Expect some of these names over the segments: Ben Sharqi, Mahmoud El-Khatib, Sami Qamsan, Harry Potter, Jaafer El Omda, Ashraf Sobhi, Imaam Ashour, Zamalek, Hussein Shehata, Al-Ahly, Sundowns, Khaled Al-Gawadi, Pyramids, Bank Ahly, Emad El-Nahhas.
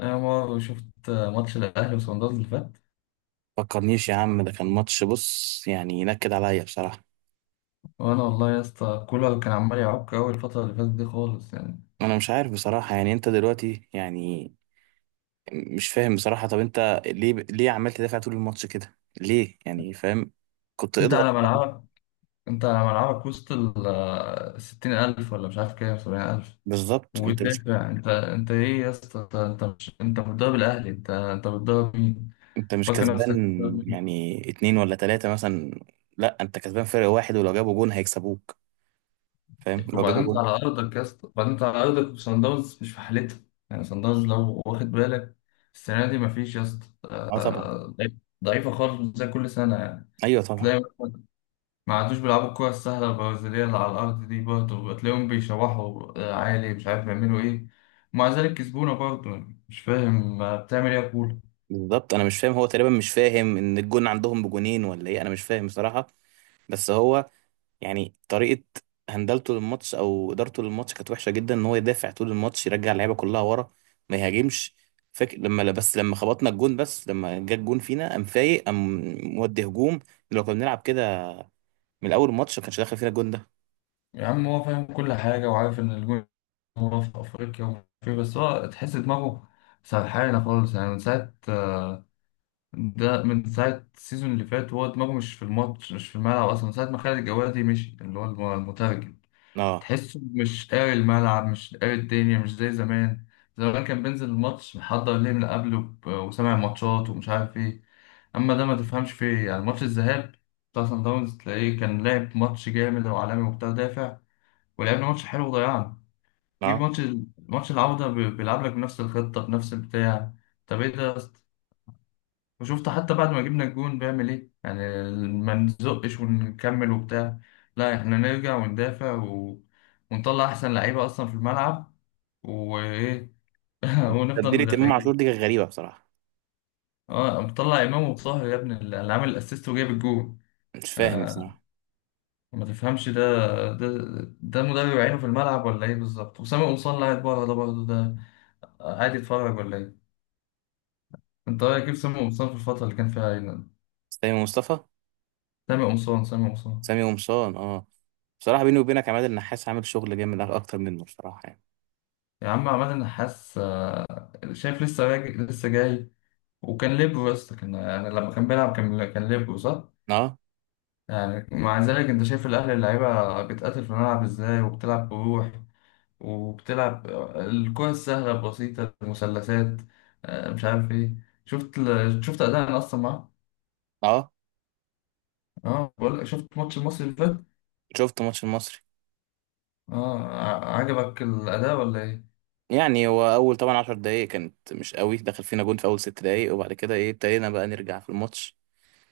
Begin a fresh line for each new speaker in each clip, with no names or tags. انا مرة شفت ماتش الاهلي وصن داونز اللي فات.
فكرنيش يا عم، ده كان ماتش، بص يعني ينكد عليا بصراحة.
وانا والله يا اسطى، كولر كان عمال يعك اول الفتره اللي فاتت دي خالص يعني.
انا مش عارف بصراحة. يعني انت دلوقتي يعني مش فاهم بصراحة. طب انت ليه عمال تدافع طول الماتش كده؟ ليه يعني؟ فاهم؟ كنت
انت
اضغط
على ملعبك انت على ملعبك وسط ال 60,000، ولا مش عارف كام، 70,000،
بالظبط. انت مش
وتدافع. انت ايه يا اسطى؟ انت مش انت بتضرب الاهلي؟ انت بتضرب مين؟
انت مش
فاكر
كسبان.
نفسك بتضرب مين؟
يعني اتنين ولا تلاتة مثلا. لا، انت كسبان فرق واحد، ولو جابوا جون هيكسبوك. فاهم؟ لو جابوا
وبعدين انت
جون.
على ارضك يا اسطى، وبعدين انت على ارضك وصن داونز مش في حالتها. يعني صن داونز لو واخد بالك، السنه دي مفيش يا اسطى.
اه طبعا.
ضعيف- ضعيفه خالص، مش زي كل سنه يعني.
ايوه طبعا.
تلاقي مثلاً ما عادوش بيلعبوا الكرة السهلة البرازيلية اللي على الأرض دي، برضه تلاقيهم بيشوحوا عالي، مش عارف بيعملوا إيه. ومع ذلك كسبونا برضه، يعني مش فاهم بتعمل إيه يا كورة.
بالظبط، انا مش فاهم. هو تقريبا مش فاهم ان الجون عندهم بجونين ولا ايه؟ انا مش فاهم بصراحة. بس هو يعني طريقة هندلته للماتش او ادارته للماتش كانت وحشة جدا، ان هو يدافع طول الماتش يرجع اللعيبة كلها ورا. ما يهاجمش. فاكر لما، لا، بس لما خبطنا الجون، بس لما جه الجون فينا قام فايق، قام مودي هجوم. لو كنا بنلعب كده من اول الماتش ما كانش داخل فينا الجون ده.
يا عم هو فاهم كل حاجة وعارف إن الجون، هو في أفريقيا ومش عارف إيه، بس هو تحس دماغه سرحانة خالص يعني من ساعة ده من ساعة السيزون اللي فات. هو دماغه مش في الماتش، مش في الملعب أصلا، من ساعة ما خالد الجوادي مشي، اللي هو المترجم.
اه،
تحسه مش قاري الملعب، مش قاري الدنيا، مش زي زمان. زمان كان بينزل الماتش محضر ليه من قبله وسامع ماتشات ومش عارف ايه. اما ده ما تفهمش فيه إيه. يعني ماتش الذهاب بتاع سان داونز تلاقيه كان لعب ماتش جامد وعالمي وبتاع، دافع ولعبنا ماتش حلو وضيعنا. جيب
اه،
ماتش ماتش العودة بيلعب لك بنفس الخطة بنفس البتاع. طب ايه ده؟ وشفت حتى بعد ما جبنا الجون بيعمل ايه يعني؟ ما نزقش ونكمل وبتاع، لا احنا نرجع وندافع، و... ونطلع احسن لعيبه اصلا في الملعب وايه. ونفضل
تبديلة امام عاشور
مدافعين.
دي كانت غريبة بصراحة.
اه، مطلع امام وطاهر يا ابني، اللي عامل الاسيست وجايب الجون.
مش فاهم
آه
بصراحة.
ما تفهمش ده. ده ده مدرب عينه في الملعب ولا ايه بالظبط؟ وسامي قمصان اللي قاعد بره ده برضه، ده قاعد يتفرج ولا ايه؟ انت رايك كيف سامي قمصان في الفتره اللي كان فيها عينه؟
سامي مصطفى.
سامي قمصان.
سامي قمصان، اه. بصراحة بيني وبينك عماد النحاس عامل شغل جامد اكتر منه بصراحة يعني.
يا عم عماد النحاس، شايف لسه راجع لسه جاي. وكان ليبرو يا اسطى، كان يعني لما كان بيلعب كان ليبرو، صح؟
اه.
يعني مع ذلك انت شايف الاهلي اللعيبه بتقاتل في الملعب ازاي، وبتلعب بروح وبتلعب الكرة السهله البسيطه المثلثات، مش عارف ايه. شفت اداء اصلا معاه.
اه،
اه بقول لك، شفت ماتش المصري اللي فات؟
شفت ماتش المصري.
اه، عجبك الاداء ولا ايه؟
يعني هو اول طبعا 10 دقايق كانت مش قوي، دخل فينا جون في اول 6 دقايق، وبعد كده ايه ابتدينا بقى نرجع في الماتش.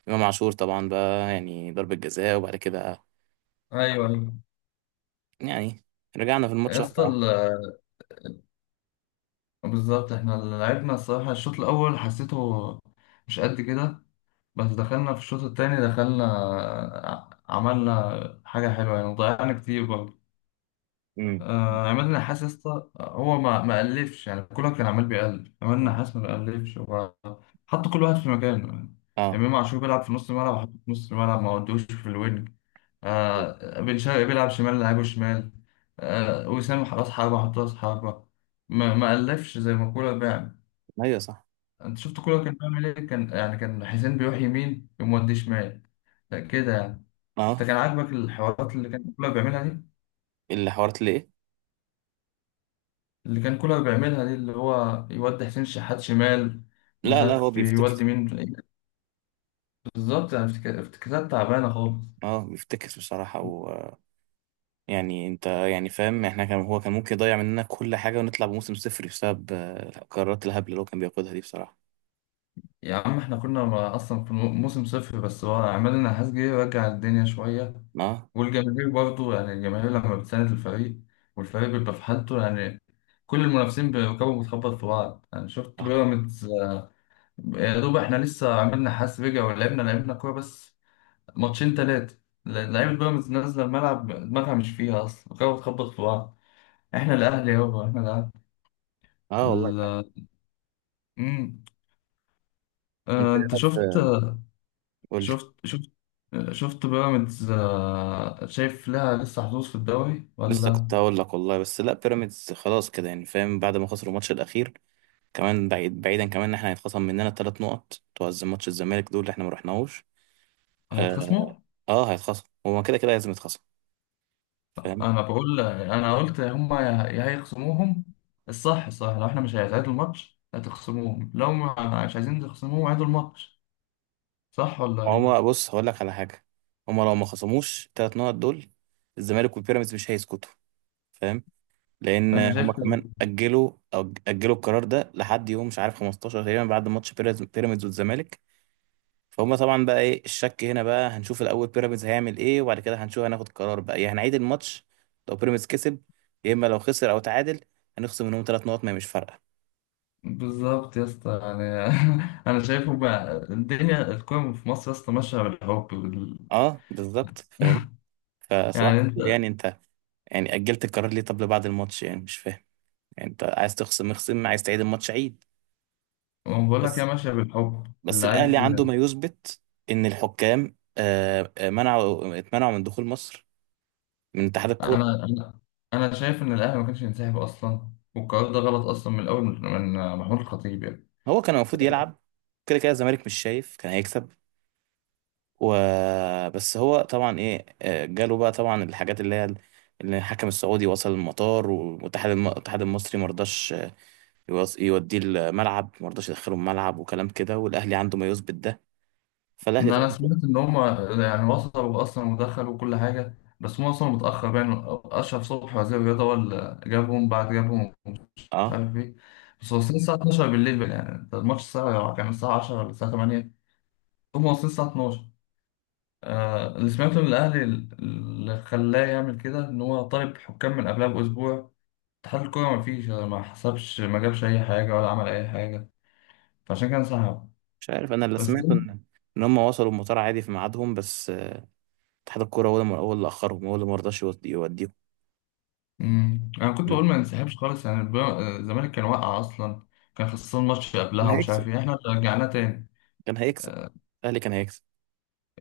امام عاشور طبعا بقى يعني ضربة جزاء، وبعد كده
ايوه ايوه
يعني رجعنا في الماتش
يا
واحدة
اسطى.
واحدة.
بالظبط، احنا لعبنا الصراحه الشوط الاول، حسيته مش قد كده، بس دخلنا في الشوط التاني، دخلنا عملنا حاجة حلوة، يعني ضيعنا كتير برضه.
امم.
عماد النحاس يا اسطى هو ما ألفش يعني. كولر كان عمال بيألف، عماد النحاس ما بيألفش. هو حط كل واحد في مكانه يعني.
اه.
إمام عاشور بيلعب في نص الملعب، وحط في نص الملعب ما ودوش في الوينج. بن شرقي بيلعب شمال، لعبه شمال. وسام راس حربة، حط راس حربة. ما ألفش زي ما كولر بيعمل.
ايوه صح.
أنت شفت كولر كان بيعمل إيه؟ كان يعني كان حسين بيروح يمين، يقوم مودي شمال، كده يعني.
اه،
انت كان عاجبك الحوارات اللي كان كولر بيعملها دي؟
اللي حوارت ليه؟
اللي هو يودي حسين شحات شمال ومش
لا، لا، هو
عارف
بيفتكر.
يودي مين. بالظبط، يعني افتكاسات تعبانه خالص.
اه، بيفتكر بصراحة و يعني انت، يعني فاهم، احنا كان هو كان ممكن يضيع مننا كل حاجة ونطلع بموسم صفر بسبب القرارات الهبلة اللي هو كان بياخدها دي بصراحة.
يا عم احنا كنا اصلا في موسم صفر، بس هو عماد النحاس جه يرجع الدنيا شويه.
اه.
والجماهير برضه يعني، الجماهير لما بتساند الفريق والفريق بيبقى في حالته يعني، كل المنافسين بيركبوا بتخبط في بعض. يعني شفت
اه.
بيراميدز؟ يا دوب احنا لسه عملنا حاس رجع، ولعبنا كوره بس ماتشين تلاتة. لعيبة بيراميدز نازلة الملعب دماغها مش فيها أصلا، كانت بتخبط في بعض. إحنا الأهلي يابا، إحنا الأهلي.
آه والله.
ال- مم.
انت إيه
أنت
رأيك
شفت.
قول لي.
شفت شفت شفت بيراميدز، شايف لها لسه حظوظ في الدوري
لسه
ولا؟
كنت هقول لك والله. بس لا، بيراميدز خلاص كده يعني فاهم، بعد ما خسروا الماتش الاخير، كمان بعيد بعيدا، كمان ان احنا هيتخصم مننا 3 نقط بتوع ماتش الزمالك دول اللي احنا ما رحناهوش. اه.
هيتخصموا؟
آه هيتخصم، هما كده كده لازم يتخصم. فاهم؟
أنا بقول أنا قلت هما يا يا هيخصموهم. الصح صح، لو إحنا مش هيتعادل الماتش هتخصموهم، لو مش عايزين تخصموهم عيدوا الماتش. صح ولا
هما
إيه؟
بص هقول لك على حاجه، هما لو ما خصموش الثلاث نقط دول الزمالك والبيراميدز مش هيسكتوا، فاهم؟ لان
أنا شايف
هما
كده.
كمان اجلوا القرار ده لحد يوم مش عارف 15 تقريبا، بعد ماتش بيراميدز والزمالك. فهم طبعا بقى، ايه الشك هنا بقى. هنشوف الاول بيراميدز هيعمل ايه وبعد كده هنشوف، هناخد قرار بقى يا هنعيد الماتش. لو بيراميدز كسب، يا اما لو خسر او تعادل هنخصم منهم 3 نقط، ما هي مش فارقه.
بالظبط يا اسطى يعني. انا شايفه بقى الدنيا، الكوره في مصر يا اسطى ماشيه بالحب
اه بالظبط فاهم. فصباح
يعني
الفل.
انت،
يعني انت، يعني اجلت القرار ليه؟ طب لبعد الماتش يعني، مش فاهم. يعني انت عايز تخصم اخصم، عايز تعيد الماتش عيد.
ما بقول لك هي
بس
ماشيه بالحب
بس
اللي
الاهلي
عايز
عنده ما يثبت ان الحكام اتمنعوا من دخول مصر من اتحاد الكوره.
انا انا انا شايف ان الاهلي ما كانش ينسحب اصلا، والقرار ده غلط اصلا من الاول، من محمود الخطيب يعني.
هو كان المفروض يلعب. كده كده الزمالك مش شايف، كان هيكسب. و بس هو طبعا ايه، جاله بقى طبعا الحاجات اللي الحكم السعودي وصل المطار، والاتحاد الاتحاد المصري مرضاش، يوديه الملعب، مرضاش يدخله الملعب وكلام كده، والاهلي عنده ما يثبت ده.
إن
فالاهلي
انا
طبعا.
سمعت ان هم يعني وصلوا اصلا ودخلوا كل حاجه، بس هم وصلوا متاخر يعني. اشرف صبحي وزير الرياضه هو اللي جابهم، بعد جابهم ومش
اه،
عارف ايه. بس واصلين الساعه 12 بالليل، يعني الماتش الساعه كان الساعه 10 ولا الساعه 8، هم واصلين الساعة 12. آه، اللي سمعته من الأهلي اللي خلاه يعمل كده، إن هو طالب حكام من قبلها بأسبوع، اتحاد الكورة مفيش، ما حسبش ما جابش أي حاجة ولا عمل أي حاجة، فعشان كده انسحب.
مش عارف. انا اللي
بس
سمعته ان هم وصلوا المطار عادي في ميعادهم، بس اتحاد الكوره هو اللي اخرهم، هو اللي مرضاش يوديهم.
مم. أنا كنت بقول ما ننسحبش خالص يعني. الزمالك كان واقع أصلا، كان خسران ماتش
كان
قبلها ومش عارف
هيكسب
إيه، إحنا اللي رجعناه تاني.
كان هيكسب.
آه،
الاهلي كان هيكسب.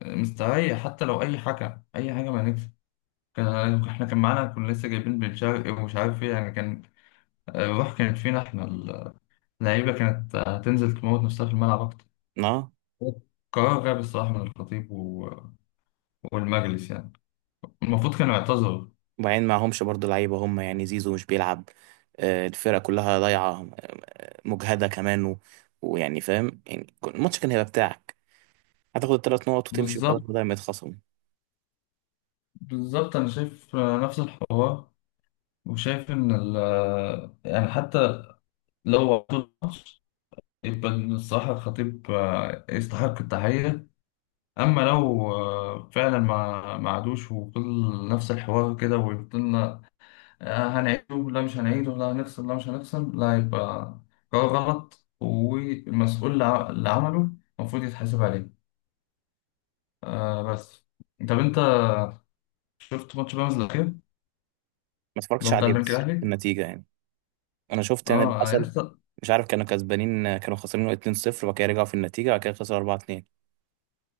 مستريح حتى لو أي حكم أي حاجة ما نكسب. إحنا كان معانا، كنا لسه جايبين بن شرقي ومش عارف إيه يعني. كان الروح كانت فينا إحنا، لعيبة كانت هتنزل تموت نفسها في الملعب أكتر.
اه.
قرار غبي الصراحة من الخطيب، و... والمجلس يعني، المفروض كانوا يعتذروا.
وبعدين معهمش برضو لعيبة هم، يعني زيزو مش بيلعب، الفرقة كلها ضايعة، مجهدة كمان و ويعني فاهم، يعني الماتش كان هيبقى بتاعك، هتاخد الثلاث نقط وتمشي وخلاص
بالظبط،
بدل ما يتخصموا ما.
بالظبط، أنا شايف نفس الحوار، وشايف إن، ال... يعني حتى لو عدوا الماتش يبقى الصراحة الخطيب يستحق التحية. أما لو فعلا ما عادوش وفضل نفس الحوار كده وفضلنا، هنعيده لا مش هنعيده، لا هنفصل لا مش هنفصل، لا يبقى قرار غلط، والمسؤول اللي عمله المفروض يتحاسب عليه. آه بس، طب انت شفت ماتش بيراميدز الاخير، اللي
اتفرجتش
هو بتاع
عليه،
البنك
بس
الاهلي؟
النتيجة يعني. أنا شفت يعني اللي
اه يا
حصل.
اسطى.
مش عارف كانوا كسبانين كانوا خسرانين 2-0، وبعد كده رجعوا في النتيجة، وبعد كده خسروا 4-2.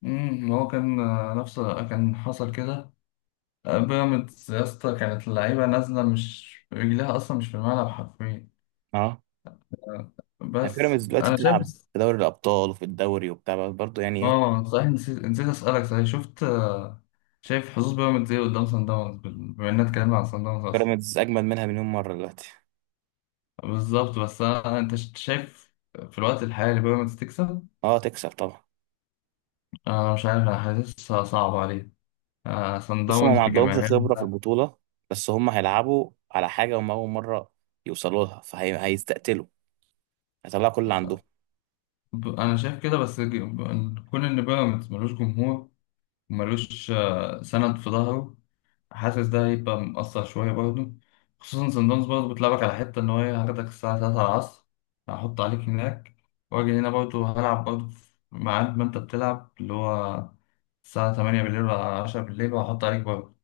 هو كان نفس كان حصل كده. بيراميدز يا اسطى كانت اللعيبه نازله، مش رجلها اصلا مش في الملعب حرفيا.
اه،
آه،
يعني
بس
بيراميدز دلوقتي
انا شايف.
بتلعب في دوري الأبطال وفي الدوري وبتاع برضه، يعني إيه.
اه صحيح، نسيت نسيت اسالك، صحيح شفت شايف حظوظ بيراميدز ايه قدام سان داونز، بما اننا اتكلمنا عن سان داونز اصلا.
بيراميدز أجمد منها مليون مرة دلوقتي.
بالظبط، بس أنا انت شايف في الوقت الحالي بيراميدز تكسب؟
اه تكسب طبعا.
انا مش عارف، انا حاسسها صعبه عليه. سان
بص هم
داونز
ما عندهمش خبرة في
بجماهيرها.
البطولة، بس هم هيلعبوا على حاجة هم أول مرة يوصلوا لها، فهيستقتلوا، هيطلعوا كل اللي عندهم.
انا شايف كده. بس كون ان بيراميدز ملوش جمهور، ملوش سند في ظهره، حاسس ده هيبقى مأثر شوية برضه. خصوصا سان داونز برضه بتلعبك على حتة إن هو إيه، هاخدك الساعة تلاتة العصر، هحط عليك هناك، وأجي هنا برضه هلعب برضه في ميعاد ما أنت بتلعب، اللي هو الساعة تمانية بالليل ولا عشرة بالليل، وهحط عليك برضه.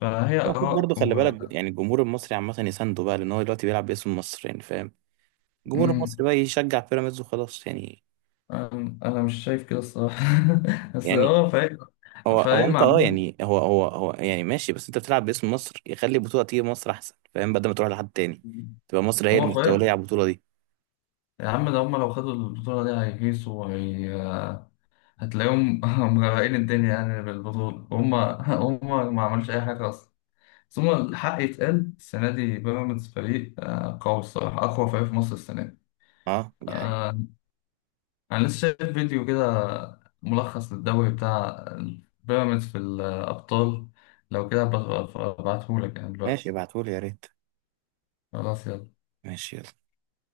فهي
المفروض
آراء.
برضه خلي
و
بالك، يعني الجمهور المصري عامة يسانده بقى لأن هو دلوقتي بيلعب باسم مصر، يعني فاهم. الجمهور المصري
مم.
بقى يشجع بيراميدز وخلاص يعني.
أنا مش شايف كده الصراحة. بس
يعني
هو فريق،
هو
فريق
أنت، أه
معمول.
يعني هو يعني ماشي، بس أنت بتلعب باسم مصر، يخلي البطولة تيجي مصر أحسن، فاهم، بدل ما تروح لحد تاني. تبقى مصر هي
هو
المستولية
فريق.
على البطولة دي.
يا عم ده هم لو خدوا البطولة دي هيهيصوا، وهي هتلاقيهم مغرقين الدنيا يعني بالبطولة وهم. هم ما عملوش أي حاجة أصلا. ثم الحق يتقال، السنة دي بيراميدز فريق قوي الصراحة، أقوى فريق في مصر السنة دي.
أه، دي حاجة.
آه، أنا لسه شايف فيديو كده ملخص للدوري بتاع بيراميدز في الأبطال. لو كده هبقى أبعتهولك يعني
ماشي
دلوقتي.
ابعتهولي يا ريت.
خلاص يلا.
ماشي يلا.